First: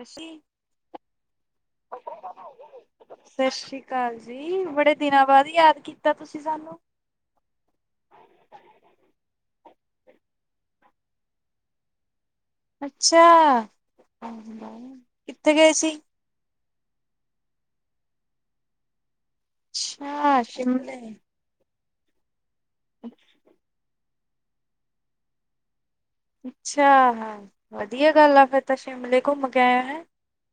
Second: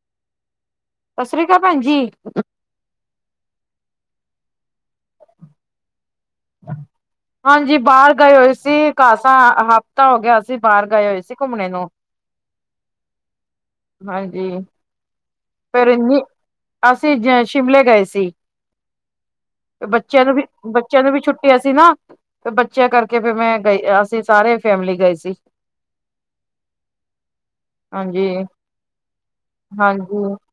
ਅਸੀ। ਸਤਿ ਸ੍ਰੀ ਅਕਾਲ ਭੈਣ ਜੀ। ਸਤਿ ਸ੍ਰੀ ਅਕਾਲ ਜੀ ਬੜੇ ਦਿਨਾਂ ਬਾਅਦ ਯਾਦ ਕੀਤਾ ਤੁਸੀਂ ਸਾਨੂੰ। ਹਾਂਜੀ ਬਾਹਰ ਗਏ ਹੋਏ ਸੀ ਕਾਸਾ ਹਫ਼ਤਾ ਹੋ ਗਿਆ ਸੀ ਬਾਹਰ ਗਏ ਹੋਏ ਸੀ ਘੁੰਮਣੇ ਨੂੰ। ਅੱਛਾ, ਹਾਂਜੀ ਕਿੱਥੇ ਗਏ ਫੇਰ ਸੀ? ਇੰਨੀ ਅਸੀਂ ਸ਼ਿਮਲੇ ਗਏ ਸੀ ਬੱਚਿਆਂ ਨੂੰ ਅੱਛਾ, ਵੀ, ਸ਼ਿਮਲੇ ਛੁੱਟੀਆਂ ਸੀ ਨਾ ਫ ਬੱਚਿਆਂ ਕਰਕੇ ਫੇਰ ਮੈਂ ਗਈ ਅਸੀਂ ਸਾਰੇ ਫੈਮਿਲੀ ਗਏ ਸੀ। ਅੱਛਾ ਵਧੀਆ ਹਾਂਜੀ ਗੱਲ ਆ ਫੇਰ ਤਾਂ ਸ਼ਿਮਲੇ ਘੁੰਮ ਕੇ ਆਏ ਹੈ।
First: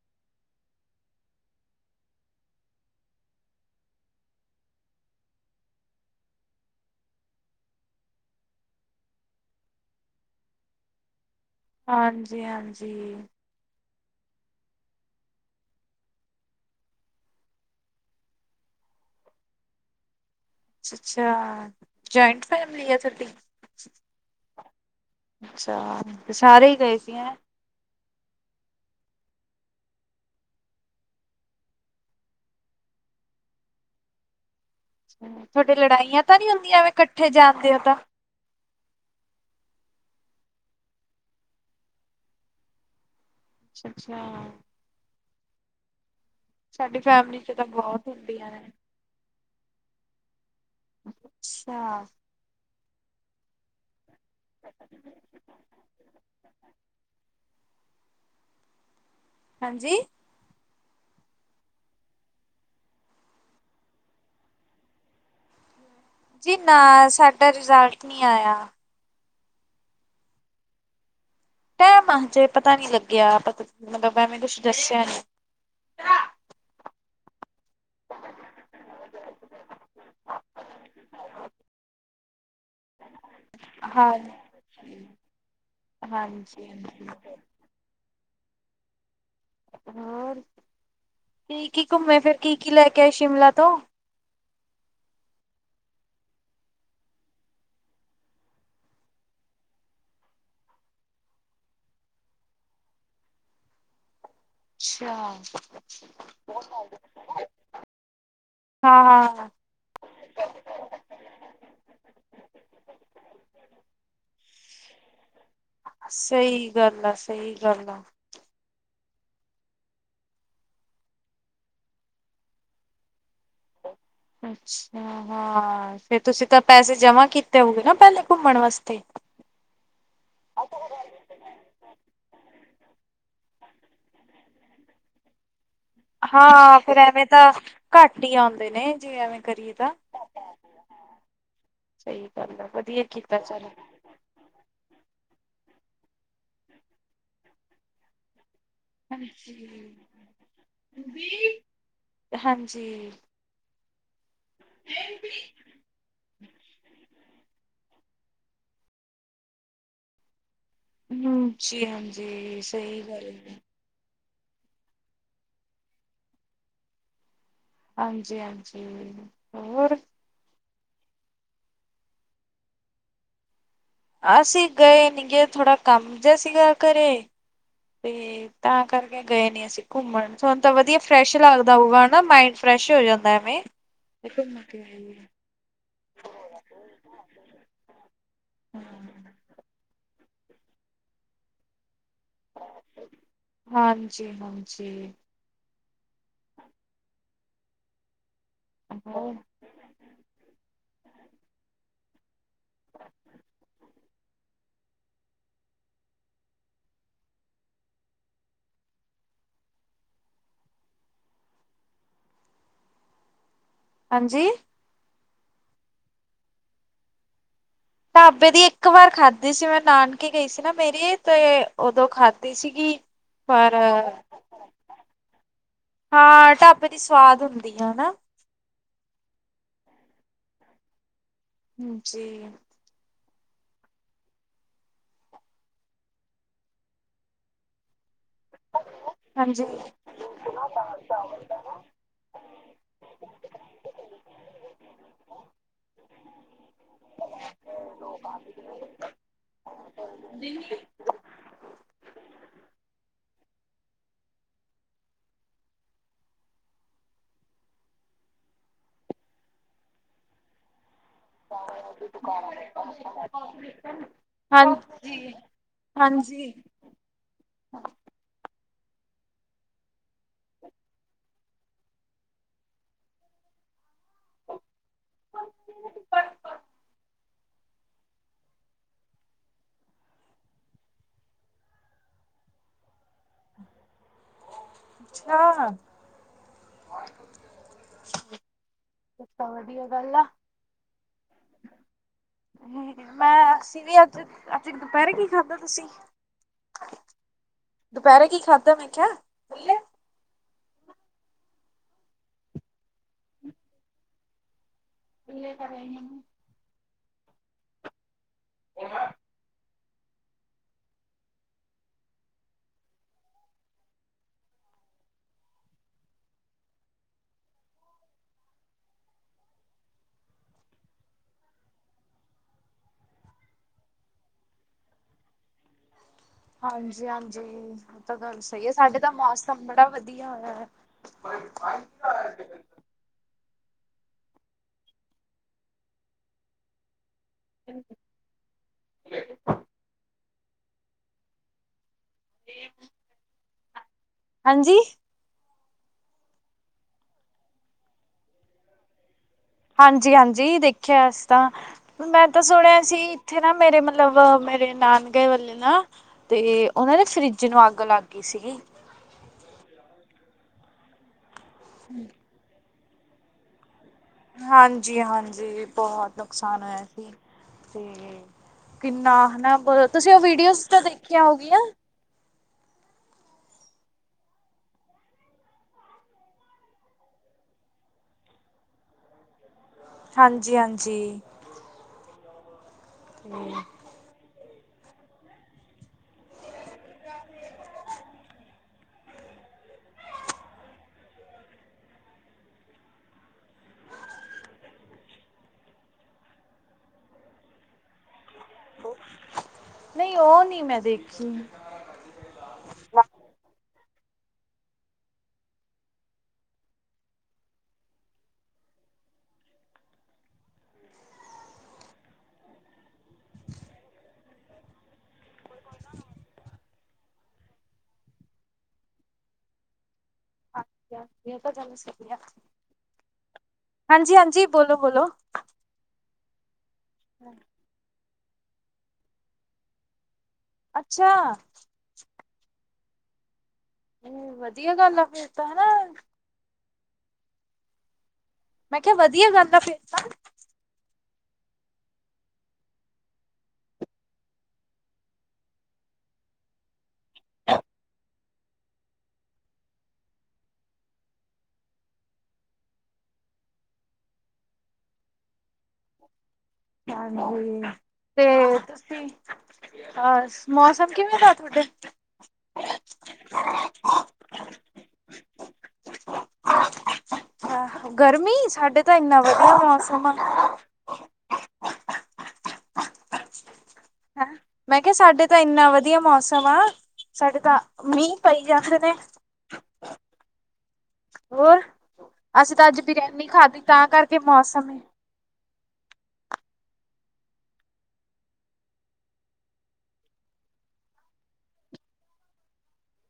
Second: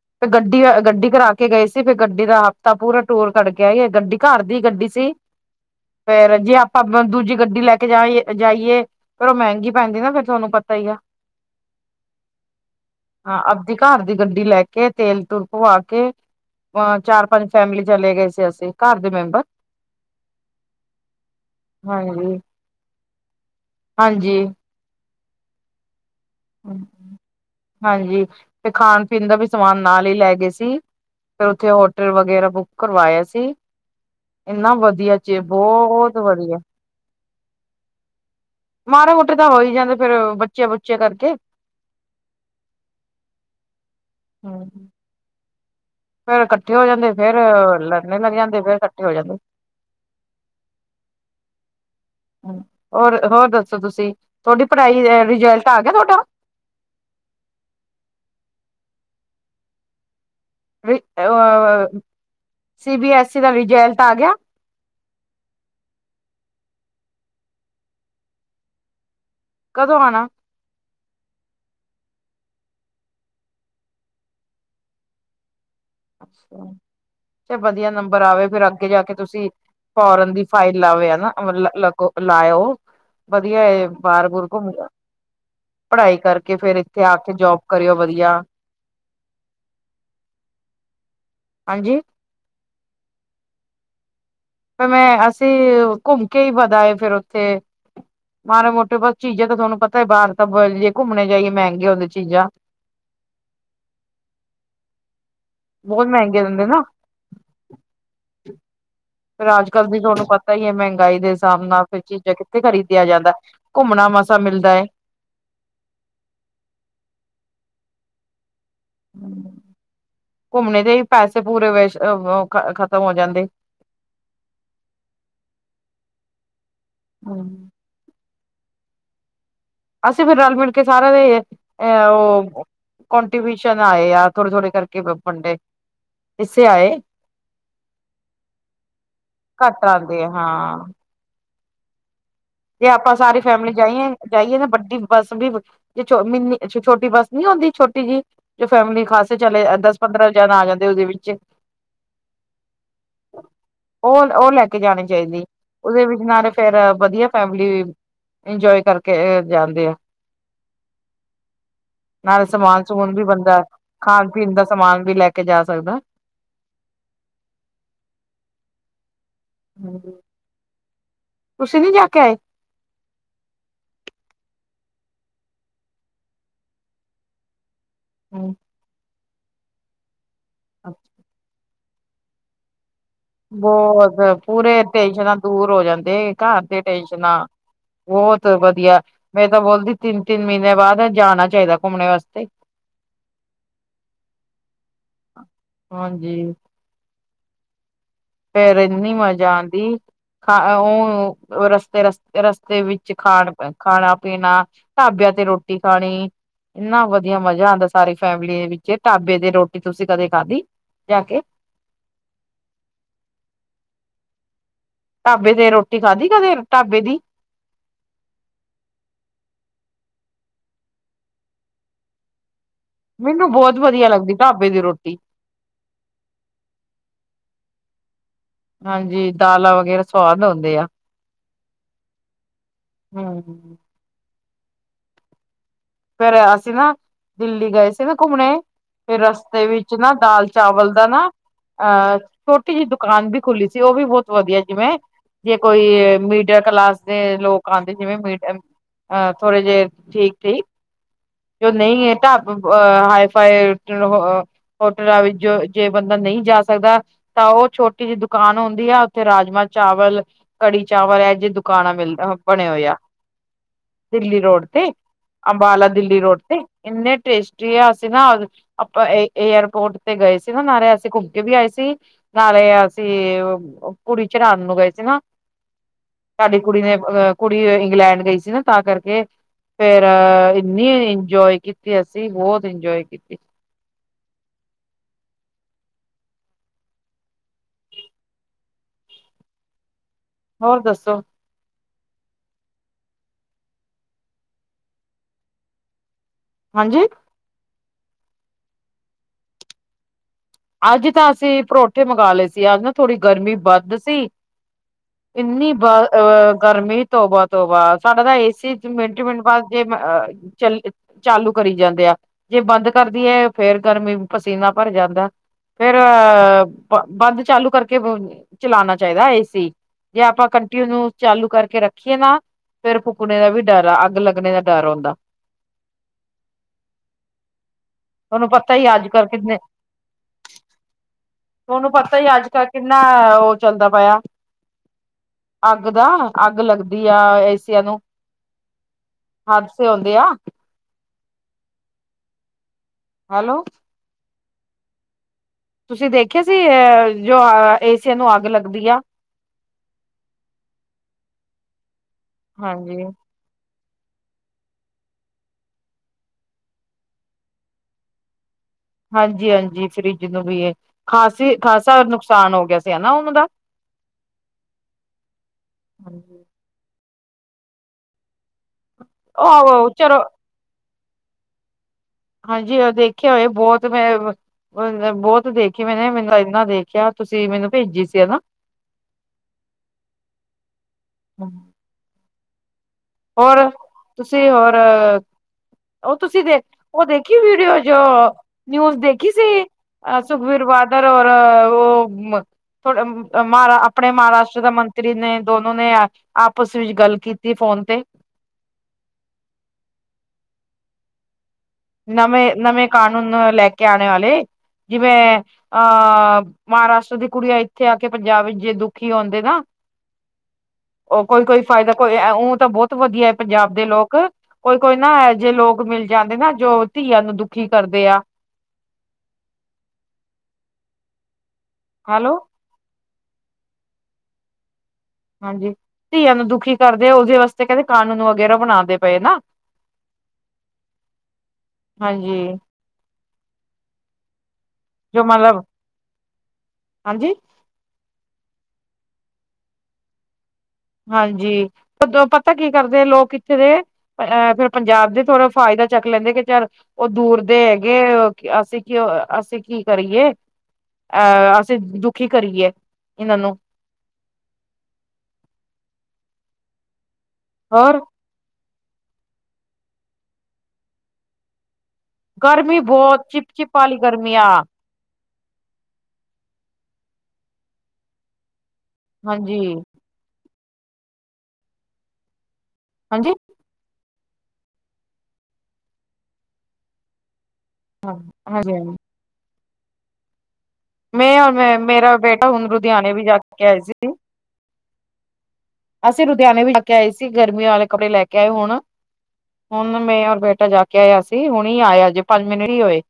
ਫੇਰ ਗੱਡੀ ਗੱਡੀ ਕਰਾ ਕੇ ਗਏ ਸੀ ਫੇਰ ਗੱਡੀ ਦਾ ਹਫ਼ਤਾ ਪੂਰਾ ਟੂਰ ਕੱਡਕੇ ਆਏ ਆ ਗੱਡੀ ਘਰ ਦੀ ਗੱਡੀ ਸੀ। ਫੇਰ ਜੇ ਆਪਾਂ ਦੂਜੀ ਗੱਡੀ ਲੈ ਕੇ ਜਾਈ ਤੇ ਜਾਈਏ। ਫੇਰ ਉਹ ਮਹਿੰਗੀ ਪੈਂਦੀ ਨਾ ਫੇਰ ਤੁਹਾਨੂੰ ਪਤਾ ਹੀ ਆ। ਹਾਂਜੀ- ਹਾਂਜੀ। ਹਾਂ ਆਪਦੀ ਘਰ ਦੀ ਗੱਡੀ ਲੈ ਕੇ ਤੇਲ- ਤੂਲ ਪਵਾ ਕੇ। ਅ ਚਾਰ- ਪੰਜ ਫੈਮਿਲੀ ਚਲੇ ਗਏ ਸੀ ਅਸੀਂ, ਘਰ ਦੇ ਮੈਂਬਰ। ਅ ਅੱਛਾ, ਹਾਂਜੀ ਜਾਇੰਟ ਫੈਮਲੀ ਆ ਤੁਹਾਡੀ? ਹਾਂਜੀ ਅੱਛਾ ਤੇ ਸਾਰੇ ਹੀ ਗਏ ਸੀ, ਐਂ। ਹਾਂਜੀ ਤੇ ਖਾਣ- ਪੀਣ ਦਾ ਵੀ ਸਮਾਨ ਨਾਲ ਹੀ ਲੈ ਗਏ ਸੀ। ਫੇਰ ਉੱਥੇ ਹੋਟਲ ਵਗੈਰਾ ਬੁੱਕ ਕਰਵਾਇਆ ਸੀ ਇੰਨਾ ਵਧ- ਤੁਹਾਡੇ ਲੜਾਈਆਂ ਤਾਂ ਨੀ ਹੁੰਦੀਆਂਵੇ ਫੇ ਇਕੱਠੇ ਜਾਣਦੇ ਹੋ ਤਾਂ। ਮਾੜੇ- ਮੋਟੇ ਤਾਂ ਹੋ ਹੀ ਜਾਂਦੇ ਫੇਰ ਬੱਚੇ ਬੁੱਚਿਆਂ ਕਰਕੇ। ਅੱਛਾ- ਅੱਛਾ। ਹੂੰ ਫੇਰ ਇਕੱਠੇ ਹੋ ਸਾਡੀ ਜਾਂਦੇ ਫੇਰ ਫੈਮਿਲੀ ਚ ਤਾਂ ਬਹੁਤ ਲਰਨੇ ਲਗ ਹੁੰਦੀਆਂ ਨੇ। ਜਾਂਦੇ ਫੇਰ, ਹੋ ਜਾਂਦੇ। ਅੱਛਾ। ਹੋਰ- ਹੋਰ ਦੱਸੋ ਤੁਸੀਂ ਤੁਹਾਡੀ ਪੜਾਈ ਰਿਜਲਟ ਆ ਗਿਆ ਤੁਹਾਡਾ? ਹਾਂਜੀ? ਅ ਸੀ ਬੀ ਐਸੀ ਦਾ ਰਿਜਲਟ ਆ ਗਿਆ। ਜੀ ਨਾ ਸਾਡਾ ਰਿਜ਼ਲਟ ਨੀ ਆਇਆ। ਕਦੋਂ ਆਣਾ? ਟੈਮ ਆ ਹਜੇ ਪਤਾ ਨੀ ਲੱਗਿਆ ਮਤਲਬ ਐਵੇਂ ਕੁਛ ਦੱਸਿਆ ਨੀ। ਅੱਛਾ ਵਧੀਆ ਨੰਬਰ ਆਵੇ ਫਿਰ ਅੱਗੇ ਜਾ ਕੇ ਤੁਸੀਂ ਫੋਰਨ ਦੀ ਫਾਈਲ ਲਾਵੇ ਹਨਾ ਲ ਲਾਇਓ। ਵਧੀਆ ਏ ਹਾਂ ਬਾਹਰ ਬੂਰ ਘੁੰਮ ਪੜ੍ਹਾਈ ਕਰਕੇ ਹਾਂਜੀ ਫੇਰ ਇੱਥੇ ਹਾਂਜੀ ਆ ਕੇ ਜੋਬ ਕਰਿਓ ਵਧੀਆ। ਹੋਰ ਕੀ ਕੀ ਹਾਂਜੀ ਘੁੰਮੇ ਫਿਰ ਕੀ ਕੀ ਲੈ ਕੇ ਆਏ ਸ਼ਿਮਲਾ ਤੋਂ? ਫਿਰ ਮੈਂ ਅਸੀਂ ਘੁੰਮ ਕੇ ਹੀ ਪਤਾ ਫੇਰ ਉੱਥੇ ਮਾੜੇ ਮੋਟੇ ਬਸ ਚੀਜ਼ਾਂ ਤਾਂ ਤੁਹਾਨੂੰ ਪਤਾ ਹੀ ਬਾਹਰ ਤਾਂ ਜੇ ਘੁੰਮਣੇ ਜਾਈਏ ਮਹਿੰਗੇ ਹੁੰਦੇ ਚੀਜ਼ਾਂ। ਅੱਛਿਆ। ਬਹੁਤ ਮਹਿੰਗੀ ਦਿੰਦੇ ਨਾ। ਹਾਂ ਫਿਰ ਹਾਂ ਅੱਜ ਕੱਲ ਦੀ ਤੁਹਾਨੂੰ ਪਤਾ ਈ ਐ ਮਹਿੰਗਾਈ ਦੇ ਹਿਸਾਬ ਨਾਲ ਫਿਰ ਚੀਜ਼ਾਂ ਕਿੱਥੇ ਖਰੀਦਿਆ ਜਾਂਦਾ। ਘੁੰਮਣਾ ਮਸਾ ਮਿਲਦਾ ਏ। ਸਹੀ ਗੱਲ ਆ ਸਹੀ ਗੱਲ ਆ। ਘੁੰਮਣੇ ਦੇ ਈ ਪੈਸੇ ਪੂਰੇ ਖਤਮ ਹੋ ਜਾਂਦੇ। ਅੱਛਾ ਹਾਂ ਫਿਰ ਤੁਸੀਂ ਤਾਂ ਪੈਸੇ ਜਮ੍ਹਾਂ ਕੀਤੇ ਹੋਗੇ ਨਾ ਪਹਿਲੇ ਘੁੰਮਣ ਵਾਸਤੇ। ਅਸੀਂ ਫਿਰ ਰਲ ਮਿਲ ਕੇ ਸਾਰਿਆਂ ਦੇ ਅਹ ਓ ਕੰਟਬਿਊਸ਼ਨ ਆਏ ਆ ਥੋੜੇ ਥੋੜੇ ਕਰਕੇ ਵੰਡੇ ਹਿੱਸੇ ਹਾਂ ਆਏ ਫੇਰ ਐਵੇਂ ਤਾਂ ਘੱਟ ਹੀ ਆਂਦੇ ਨੇ ਜੇ ਐਵੇਂ ਕਰੀਏ ਘੱਟ ਤਾਂ। ਆਉਂਦੇ ਆ ਹਾਂ। ਸਹੀ ਗੱਲ ਆ ਜੇ ਵਧੀਆ ਆਪਾਂ ਕੀਤਾ ਸਾਰੀ ਚੱਲ ਫੈਮਿਲੀ ਜਾਈਏ ਜਾਈਏ ਨਾ ਵੱਡੀ ਬੱਸ ਵੀ ਜੇ ਮੀਨੀ ਛੋਟੀ ਬੱਸ ਨੀ ਹੁੰਦੀ ਛੋਟੀ ਜੀ। ਜੋ ਫੈਮਿਲੀ ਖਾਸੇ ਚਲੇ ਹਾਂਜੀ। ਦਸ ਪੰਦਰਾਂ ਜਣਾ ਆ ਜਾਂਦੇ ਉਹਦੇ ਵਿੱਚ ਹਾਂਜੀ, ਓ ਓ ਲੈ ਕੇ ਜਾਣੀ ਚਾਹੀਦੀ ਉਹਦੇ ਵਿੱਚ ਨਾਲੇ ਫੇਰ ਵਧੀਆ। ਫੈਮਿਲੀ ਇੰਜੋਏ ਕਰਕੇ ਜਾਂਦੇ ਆ। ਹੂੰ, ਜੀ ਨਾਲ ਹਾਂਜੀ ਸਮਾਨ ਸਹੀ ਸਮੂਨ ਵੀ ਗੱਲ ਆ। ਬੰਦਾ ਖਾਣ ਪੀਣ ਦਾ ਸਮਾਨ ਵੀ ਲੈ ਕੇ ਜਾ ਸਕਦਾ। ਹਾਂਜੀ ਹਾਂਜੀ ਹੋਰ ਤੁਸੀਂ ਨੀ ਜਾ ਕੇ ਆਏ? ਅਸੀਂ ਗਏ ਨੀਗੇ ਥੋੜਾ ਕੰਮ ਨਾ ਸੀਗਾ ਘਰੇ। ਤੇ ਤਾਂ ਕਰਕੇ ਗਏ ਨੀ ਅਸੀਂ ਘੁੰਮਣ ਸਾਨੂੰ ਤਾਂ ਵਧੀਆ ਫਰੈਸ਼ ਲੱਗਦਾ ਹੋਊਗਾ ਹਨਾ ਮਾਇੰਡ ਫਰੈਸ਼ ਹੋ ਜਾਂਦਾ ਐਵੇ ਬਹੁਤ ਪੂਰੇ [unintelligible] ਟੈਨਸ਼ਨਾਂ ਦੂਰ ਹੋ ਜਾਂਦੇ ਘਰ ਦੇ ਟੈਸ਼ਨਾਂ ਬਹੁਤ ਵਧੀਆ ਹਾਂ ਤਾਂ ਬੋਲਦੀ ਤਿੰਨ ਤਿੰਨ ਮਹੀਨੇ ਬਾਅਦ ਜਾਣਾ ਚਾਹੀਦਾ ਘੁੰਮਣੇ ਵਾਸਤੇ। ਹਾਂਜੀ ਹਾਂਜੀ। ਹਾਂਜੀ, ਫੇਰ ਇੰਨੀ ਮਜ਼ਾ ਆਂਦੀ ਹਾਂ ਓ ਰਸਤੇ ਰਸਤੇ ਰਸਤੇ ਵਿੱਚ ਖਾਣ ਖਾਣਾ ਪੀਣਾ ਢਾਬਿਆਂ ਤੇ ਰੋਟੀ ਖਾਣੀ। ਇੰਨਾ ਵਧੀਆ ਮਜ਼ਾ ਆਂਦਾ ਸਾਰੀ ਫੈਮਲੀ ਵਿੱਚ ਢਾਬੇ ਦੀ ਰੋਟੀ ਤੁਸੀਂ ਕਦੇ ਖਾਧੀ ਜਾ ਕੇ। ਹਾਂਜੀ। ਢਾਬੇ ਤੇ ਰੋਟੀ ਖਾਧੀ ਕਦੇ ਢਾਬੇ ਦੀ। ਢਾਬੇ ਦੀ ਇੱਕ ਵਾਰ ਖਾਧੀ ਸੀ ਮੈਂ ਨਾਨਕੇ ਗਈ ਸੀ ਨਾ ਮੇਰੀ ਤੇ ਉਦੋਂ ਖਾਧੀ ਦੇਸੀ ਘੀ। ਮੈਨੂੰ ਬਹੁਤ ਵਧੀਆ ਲੱਗਦੀ ਢਾਬੇ ਦੀ ਰੋਟੀ। ਹਾਂ ਢਾਬੇ ਦੀ ਸਵਾਦ ਹੁੰਦੀ ਆ ਹਨਾ। ਹਾਂਜੀ ਦਾਲਾਂ ਵਗੈਰਾ ਸਵਾਦ ਹੁੰਦੀ ਆ। ਜੀ। ਹਾਂਜੀ। ਫੇਰ ਅਸੀਂ ਨਾ ਦਿੱਲੀ ਗਏ ਸੀ ਨਾ ਘੁੰਮਣੇ। ਫਿਰ ਹਾਂਜੀ ਰਸਤੇ ਵਿੱਚ ਨਾ ਦਾਲ ਚਾਵਲ ਦਾ ਨਾ। ਆ ਛੋਟੀ ਜੀ ਦੁਕਾਨ ਵੀ ਖੁੱਲੀ ਸੀ ਉਹ ਵੀ ਬਹੁਤ ਵਧੀਆ ਜਿਵੇਂ ਜੇ ਕੋਈ ਮੀਡਲ ਕਲਾਸ ਦੇ ਲੋਕ ਆਂਦੇ ਜਿਵੇਂ ਮੀਡਲ ਆ ਜਿਵੇਂ ਥੋੜੇ ਜੇ। ਠੀਕ ਠੀਕ ਜੋ ਨਹੀਂ ਐ ਤਾਂ ਅ ਹਾਈ ਫਾਈ [unintelligible] ਹੋਟਲਾਂ ਵਿੱਚ ਜੋ ਜੇ ਬੰਦਾ ਨਹੀਂ ਜਾ ਸਕਦਾ। ਤਾਂ ਓ ਛੋਟੀ ਜੀ ਦੁਕਾਨ ਹੁੰਦੀ ਆ ਉੱਥੇ ਰਾਜਮਾਂ ਚਾਵਲ ਕੜੀ ਚਾਵਲ ਦੀ ਦੁਕਾਨਾਂ ਮਿਲ ਬਣੇ ਹੋਏ ਆ ਦਿੱਲੀ ਹਾਂ ਰੋਡ ਤੇ ਜੀ ਅੰਬਾਲਾ। ਦਿੱਲੀ ਰੋਡ ਹਾਂਜੀ ਤੇ ਇੰਨੇ ਟੇਸਟੀ ਅਸੀਂ ਨਾ ਆਪਾਂ ਏ ਏਅਰਪੋਰਟ ਤੇ। ਗਏ ਸੀ ਨਾ ਨਾਲੇ ਅਸੀਂ ਘੁੰਮ ਕੇ ਵੀ ਆਏ ਸੀ ਨਾਲੇ ਅਸੀਂ ਕੁੜੀ ਚੜਾਨ ਨੂੰ ਗਏ ਸੀ ਨਾ। ਸਾਡੀ ਕੁੜੀ ਨੇ ਅਹ ਕੁੜੀ ਇੰਗਲੈਂਡ ਗਈ ਸੀ ਨਾ ਤਾਂ ਕਰਕੇ ਫੇਰ ਅ ਇੰਨੀ ਇੰਜੋਏ ਕੀਤੀ ਅਸੀਂ ਬਹੁਤ ਇੰਜੋਏ ਕੀਤੀ। ਅੱਛਾ। ਏ ਤਾਂ ਵਧੀਆ ਗੱਲ ਆ। ਹੋਰ ਦੱਸੋ? [inaudible] ਮੈਂ ਅਸੀ ਵੀ ਅੱਜ ਅੱਜ ਦੁਪਹਿਰੇ ਕੀ ਖਾਧਾ ਤੁਸੀਂ। ਹਾਂਜੀ, ਦੁਪਹਿਰੇ ਕੀ ਖਾਧਾ ਮੈਂ ਕਿਹਾ? ਅੱਜ ਤਾਂ ਅਸੀਂ ਪਰੌਠੇ ਮੰਗਾ ਲਏ ਸੀ ਅੱਜ ਨਾ ਥੋੜ੍ਹੀ ਗਰਮੀ ਵੱਧ ਸੀ। ਇੰਨੀ ਬ ਗਰਮੀ ਤੋਬਾ ਤੋਬਾ ਸਾਡਾ ਤਾਂ ਏਸੀ ਮਿੰਟ ਮਿੰਟ ਬਾਅਦ ਏ ਮ ਅ ਚੱਲ ਚਾਲੂ ਕਰੀ ਜਾਂਦੇ ਆ। ਜੇ ਬੰਦ ਕਰ ਦਈ ਏ ਫੇਰ ਗਰਮੀ ਪਸੀਨਾ ਭਰ ਜਾਂਦਾ। ਫੇਰ ਬੰਦ ਚਾਲੂ ਕਰਕੇ ਚਲਾਣਾ ਚਾਹੀਦਾ ਏ ਸੀ। ਜੇ ਆਪਾਂ ਕੰਟੀਨਿਊ ਚਾਲੂ ਕਰਕੇ ਰੱਖੀਏ ਨਾ। ਫਿਰ ਫੂਕਣੇ ਦਾ ਵੀ ਡਰ ਆ ਅੱਗ ਲੱਗਣੇ ਦਾ ਡਰ ਹੁੰਦਾ। ਹਾਂਜੀ ਹਾਂਜੀ। ਉਹ ਤਾਂ ਗੱਲ ਤੁਹਾਨੂੰ ਸਹੀ ਆ ਪਤਾ ਹੀ ਸਾਡੇ ਅੱਜ ਤਾਂ ਕੱਲ ਕਿੰਨੇ ਮੌਸਮ ਬੜਾ ਵਧੀਆ ਹੋਇਆ। ਤੇ ਅੱਜ ਕੱਲ੍ਹ ਕਿੰਨਾ ਓ ਚੱਲਦਾ ਪਿਆ। ਅੱਗ ਦਾ ਅੱਗ ਲੱਗਦੀ ਆ ਏਸੀਆਂ ਨੂੰ ਹਾਦਸੇ ਹੁੰਦੇ ਆ। [inaudible] ਹੈਲੋ, ਹਾਂਜੀ। ਤੁਸੀਂ ਦੇਖਿਆ ਸੀ ਅ ਜੋ ਏਸੀਆਂ ਨੂੰ ਅੱਗ ਲੱਗਦੀ ਆ। ਹਾਂਜੀ ਹਾਂਜੀ ਦੇਖਿਆ ਅਸੀਂ ਤਾਂ ਮੈਂ ਤਾਂ ਸੁਣਿਆ ਹਾਂਜੀ ਸੀ। ਉੱਥੇ ਨਾ ਮੇਰੇ ਮਤਲਬ ਮੇਰੇ ਨਾਨਕੇ ਵੱਲ ਨਾ। ਤੇ ਉਹਨਾਂ ਦੇ ਫਰਿੱਜ ਨੂੰ ਅੱਗ ਲਾਗੀ ਸੀਗੀ। ਹਾਂਜੀ ਹਾਂਜੀ ਫਰਿਜ ਨੂੰ ਵੀ ਖਾਸੀ ਖਾਸਾ ਨੁਕਸਾਨ ਹੋ ਗਿਆ ਸੀ ਨਾ ਉਹਨਾਂ ਦਾ ਹਾਂਜੀ ਹਾਂਜੀ ਬਹੁਤ ਹਾਂਜੀ, ਨੁਕਸਾਨ ਹੋਇਆ ਸੀ ਤੇ ਕਿੰਨਾ ਹਨ ਉਹ ਤੁਸੀਂ ਉਹ ਚਲੋ ਵੀਡੀਓਜ਼ ਤਾਂ ਦੇਖੀਆਂ ਹੋਓਗੀਆਂ। ਹਾਂਜੀ ਉਹ ਦੇਖੇ ਹੋਏ ਬਹੁਤ ਮੈਂ [unintelligible] ਬਹੁਤ ਦੇਖੀ ਮੈਨੇ ਮੈਨੂੰ ਇਨਾ ਦੇਖਿਆ ਤੁਸੀਂ ਮੈਨੂੰ ਭੇਜੀ ਸੀ ਹਨਾ। ਹਾਂਜੀ ਹਾਂਜੀ। ਹਂ। ਹੋਰ ਤੁਸੀਂ ਹੋਰ ਉਹ ਤੁਸੀਂ ਦੇ ਉਹ ਦੇਖੀ ਵੀਡੀਓ ਜੋ ਨਿਊਜ਼ ਦੇਖੀ ਸੀ। ਸੁਖਬੀਰ ਬਾਦਰਰ ਔਰ ਉਹ ਥੋੜਾ ਮਹਾਰ ਆਪਣੇ ਮਹਾਰਾਸ਼ਟਰ ਦਾ ਮੰਤਰੀ ਨੇ ਦੋਨੋ ਨੇ ਅ ਆਪਸ ਵਿੱਚ ਗੱਲ ਕੀਤੀ ਫੋਨ ਤੇ ਨਈਂ ਉਹ ਨ੍ਹੀਂ ਮੈਂ ਦੇਖੀ। ਨਵੇਂ ਨਵੇਂ ਕਾਨੂੰਨ ਲੈ ਕੇ ਆਣੇ ਵਾਲੇ ਜਿਵੇਂ ਅਹ ਮਹਾਰਾਸ਼ਟਰ ਦੀ ਕੁੜੀਆਂ ਇੱਥੇ ਆ ਕੇ ਪੰਜਾਬ ਵਿੱਚ ਜੇ ਦੁਖੀ ਆਉਂਦੇ ਨਾ। ਉਹ ਕੋਈ ਕੋਈ ਫਾਇਦਾ ਕੋਈ ਇਉ ਤਾਂ ਬਹੁਤ ਵਧੀਆ ਪੰਜਾਬ ਦੇ ਲੋਕ ਕੋਈ ਕੋਈ ਨਾ ਇਹ ਜਿਹੇ ਲੋਕ ਮਿਲ ਜਾਂਦੇ ਨਾ ਜੋ ਧੀਆਂ ਨੂੰ ਦੁਖੀ ਕਰਦੇ ਆ। ਇਹ ਤਾਂ ਗੱਲ ਸਹੀ ਐ। ਹੈਲੋ। ਹਾਂਜੀ ਹਾਂਜੀ, ਬੋਲੋ ਬੋਲੋ। ਹਾਂਜੀ, ਧੀਆਂ ਨੂੰ ਦੁਖੀ ਕਰਦੇ ਆ ਉਹਦੇ ਵਾਸਤੇ ਕਹਿੰਦੇ ਕਾਨੂੰਨ ਵਗੈਰਾ ਬਣਾਂਦੇ ਪਏ ਨਾ। ਅੱਛਾ। ਹਾਂਜੀ। ਵਧੀਆ ਗੱਲ ਆ ਜੋ ਫੇਰ ਤਾਂ ਮਤਲਬ ਹੈਂ! ਹਾਂਜੀ। ਮੈਂ ਕਿਹਾ, ਵਧੀਆ ਗੱਲ ਆ ਫਿਰ ਤਾਂ। ਹਾਂਜੀ! ਪਤ ਪਤਾ ਕੀ ਕਰਦੇ ਆ ਲੋਕ ਇੱਥੇ ਦੇ। ਪਰ ਇਹ, ਫਿਰ ਪੰਜਾਬ ਦੇ ਥੋੜਾ ਫਾਇਦਾ ਚੱਕ ਲੈਂਦੇ ਕਿ ਚੱਲ, ਉਹ ਦੂਰ ਦੇ ਹੈਗੇ ਕਿ, ਅਸੀਂ ਕਿੳ, ਅਸੀ ਕੀ ਕਰੀਏ। ਅਹ, ਅਸੀਂ ਦੁਖੀ ਕਰੀਏ ਇਹਨਾਂ ਨੂੰ। ਹਾਂਜੀ। ਹੋਰ। ਤੇ ਤੁਸੀਂ, ਅਹ, ਮੌਸਮ ਕਿਵੇਂ ਦਾ ਤੁਹਾਡੇ? ਗਰਮੀ ਬੋਅਤ, ਚਿਪ-ਚਿਪ ਵਾਲੀ ਗਰਮੀ ਆ। ਅਹ, ਗਰਮੀ? ਸਾਡੇ ਤਾਂ ਇੰਨਾ ਵਧੀਆ ਹਾਂਜੀ ਮੌਸਮ ਆ। ਹਾਂਜੀ? ਹੈਂ ਮੈਂ ਕਿਹਾ, ਸਾਡੇ ਤਾਂ ਇੰਨਾ ਵਧੀਆ ਮੌਸਮ ਆ ਸਾਡੇ ਤਾਂ ਮੀਂਅ ਹਾਂਜੀ ਪਈ ਹਾਂਜੀ ਜਾਂਦੇ ਨੇ। ਮੈਂ ਹੋਰ ਮੈਂ ਮੇਰਾ ਬੇਟਾ, ਹੁਣ ਲੁਧਿਆਣੇ ਵੀ ਜਾ ਕੇ ਆਏ ਸੀ। ਕੇ ਮੌਸਮ ਕੇ ਅਸੀਂ ਲੁਧਿਆਣੇ ਵੀ ਜਾ ਕੇ ਆਏ ਸੀ, ਗਰਮੀਆਂ ਵਾਲੇ ਕੱਪੜੇ ਲੈ ਕੇ ਆਏ ਹੁਣ। ਹੁਣ ਮੈਂ ਓਰ ਬੇਟਾ ਜਾ ਕੇ ਆਏ ਅਸੀਂ, ਹੁਣਿ ਆਏ ਅਜੇ ਪੰਜ ਮਿੰਟ ਈ ਹੋਏ।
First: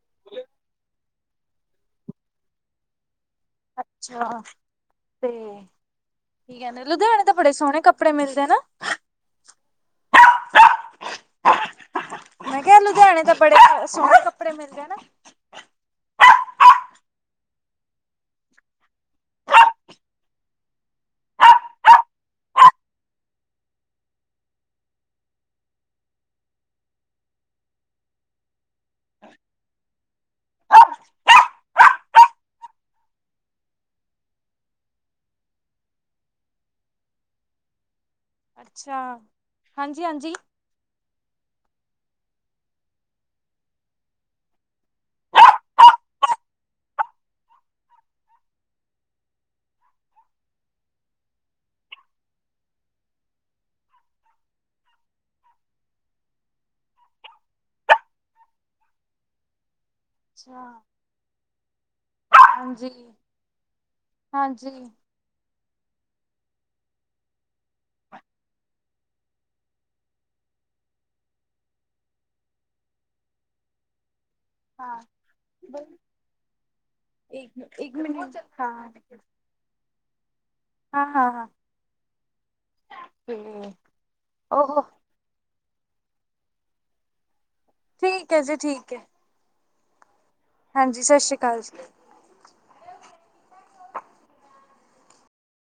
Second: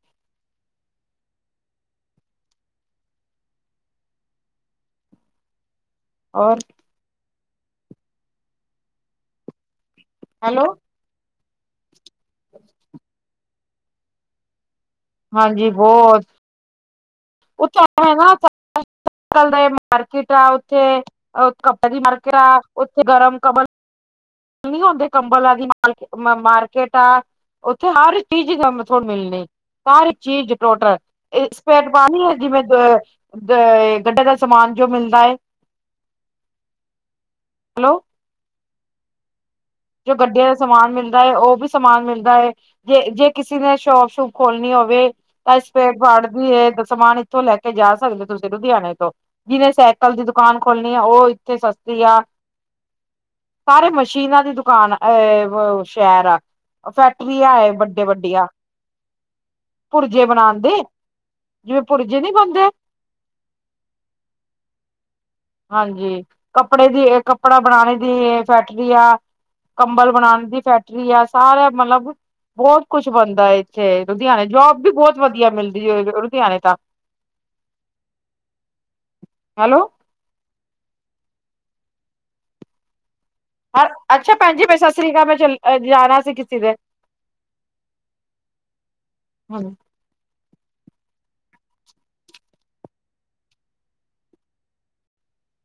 ਅੱਛਾ! ਤੇ, ਕੀ ਔਰ ਕਿਹਂਦੇ? ਲੁਧਿਆਣੇ ਤਾ ਬੜੇ ਸੋਹਣੇ ਕੱਪੜੇ ਮਿਲਦੇ ਨਾ! ਹੈਲੋ [unintelligible] ਮੈਂ ਕਿਹਾ, ਲੁਧਿਆਣੇ ਤਾਂ ਬੜੇ ਸੋਹਣੇ ਕੱਪੜੇ ਮਿਲਦੇ ਹਨਾ। ਹਾਂਜੀ ਬੋਤ [unintelligible] ਕਲ ਦੇ ਮਾਰਕੀਟ ਆ ਓਥੇ, [unintelligible] ਓਥੇ ਗਰਮ ਕੰਬਲ ਨੀ ਓਂਦੇ ਕੰਬਲਾਂ ਦੀ ਮਾਰਕੀ ਮਾਰਕੀਟ ਆ, ਓਥੇ ਹਰ ਚੀਜ਼ ਈ ਗ ਹੁਣ ਮੇਲਣੀ, ਹਰ ਚੀਜ਼ ਟੋਟਲ ਏ ਸਪੇਟ ਪਾਣ ਨੀ ਹੇਗੀ ਵੇ ਜੋ, ਜੈ ਗੱਡਾ ਦਾ ਸਮਾਨ ਜੋ ਮੇਲਦਾ ਏ। [inaudible] ਹੈਲੋ। ਅੱਛਾ। ਹਾਂਜੀ ਜੋ ਹਾਂਜੀ ਗੱਡੇਆਂ ਦਾ ਸਮਾਨ ਮੇਲਦਾ ਏ, ਓ ਵੀ ਸਮਾਨ ਮੇਲਦਾ ਏ। ਜੇ-ਜੇ ਕੇਸੀ ਨੇ ਸ਼ੋਪ- ਸ਼ੂਪ ਖੋਲਣੀ ਹੋਵੇ ਤਾਂ ਸੑਪੇਰਪਾਰਟ ਦੀ ਏ ਸਮਾਨ ਏਥੋਂ ਲੈ ਕੇ ਜਾ ਸਕਦੇ ਓ ਤੁਸੀਂ ਲੁਦੇਆਣੇ ਤੋਂ। ਜੀਨੇ ਸੈਕਲ ਦੀ ਦੁਕਾਨ ਖੋਲਣੀ ਆ ਓ ਏਥੇ ਸਸਤੀ ਆ। ਸਾਰੇ ਮਸ਼ੀਨਾਂ ਦੀ ਦੁਕਾਨ ਏ ਵ ਸੈ਼ਰ ਆ, ਅ ਫੈਕਟਰੀਆ ਏ ਵੱਡੇ ਵੱਡੀਆ। ਪੁਰਜੇ ਬਣਾਣ ਅੱਛਾ ਦੇ, ਜੇਵੇਂ ਪੁਰਜੇ ਨੀ ਬਣਦੇ। ਹਾਂਜੀ ਹਾਂਜੀ। ਹਾਂਜੀ, ਕੱਪੜੇ ਦੀ ਏ ਕੱਪੜਾ ਬਣਾਣੇ ਦੀ ਏ ਫੈਟਰੀ ਆ। ਕੰਬਲ ਬਣਾਣ ਦੀ ਫੈਟਰੀ ਆ, ਸਾਰੇ ਮਲਬ ਬੌਤ ਕੁਛ ਬਣਦਾ ਏਥੇ। ਲੁਦੇਆਣੇ ਜੋਬ ਵੀ ਹਾਂ ਬੌਤ ਵਧੀਆ ਮੇਲਦੀ ਏ ਲੁਦੇਆਣੇ ਤਾਂ। ਇਕ ਇਕ ਮੇਂਟ [unintelligible] ਹਾਂ। ਹੈਲੋ ਹਾਂ-ਹਾਂ। ਅਰ ਅੱਛਾ ਭੈਣ ਜੀ ਫੇਰ ਸਸਰੀ ਕਾਲ ਮੈਂ ਚਲ ਜਾਣਾ ਸੀ ਕੀਸੀ ਦੇ। ਠੀਕ ਏ ਜੀ, ਠੀਕ ਏ। ਹੂੰ। ਹਾਂਜੀ ਸਸਰੀ ਕਾਲ ਜੀ।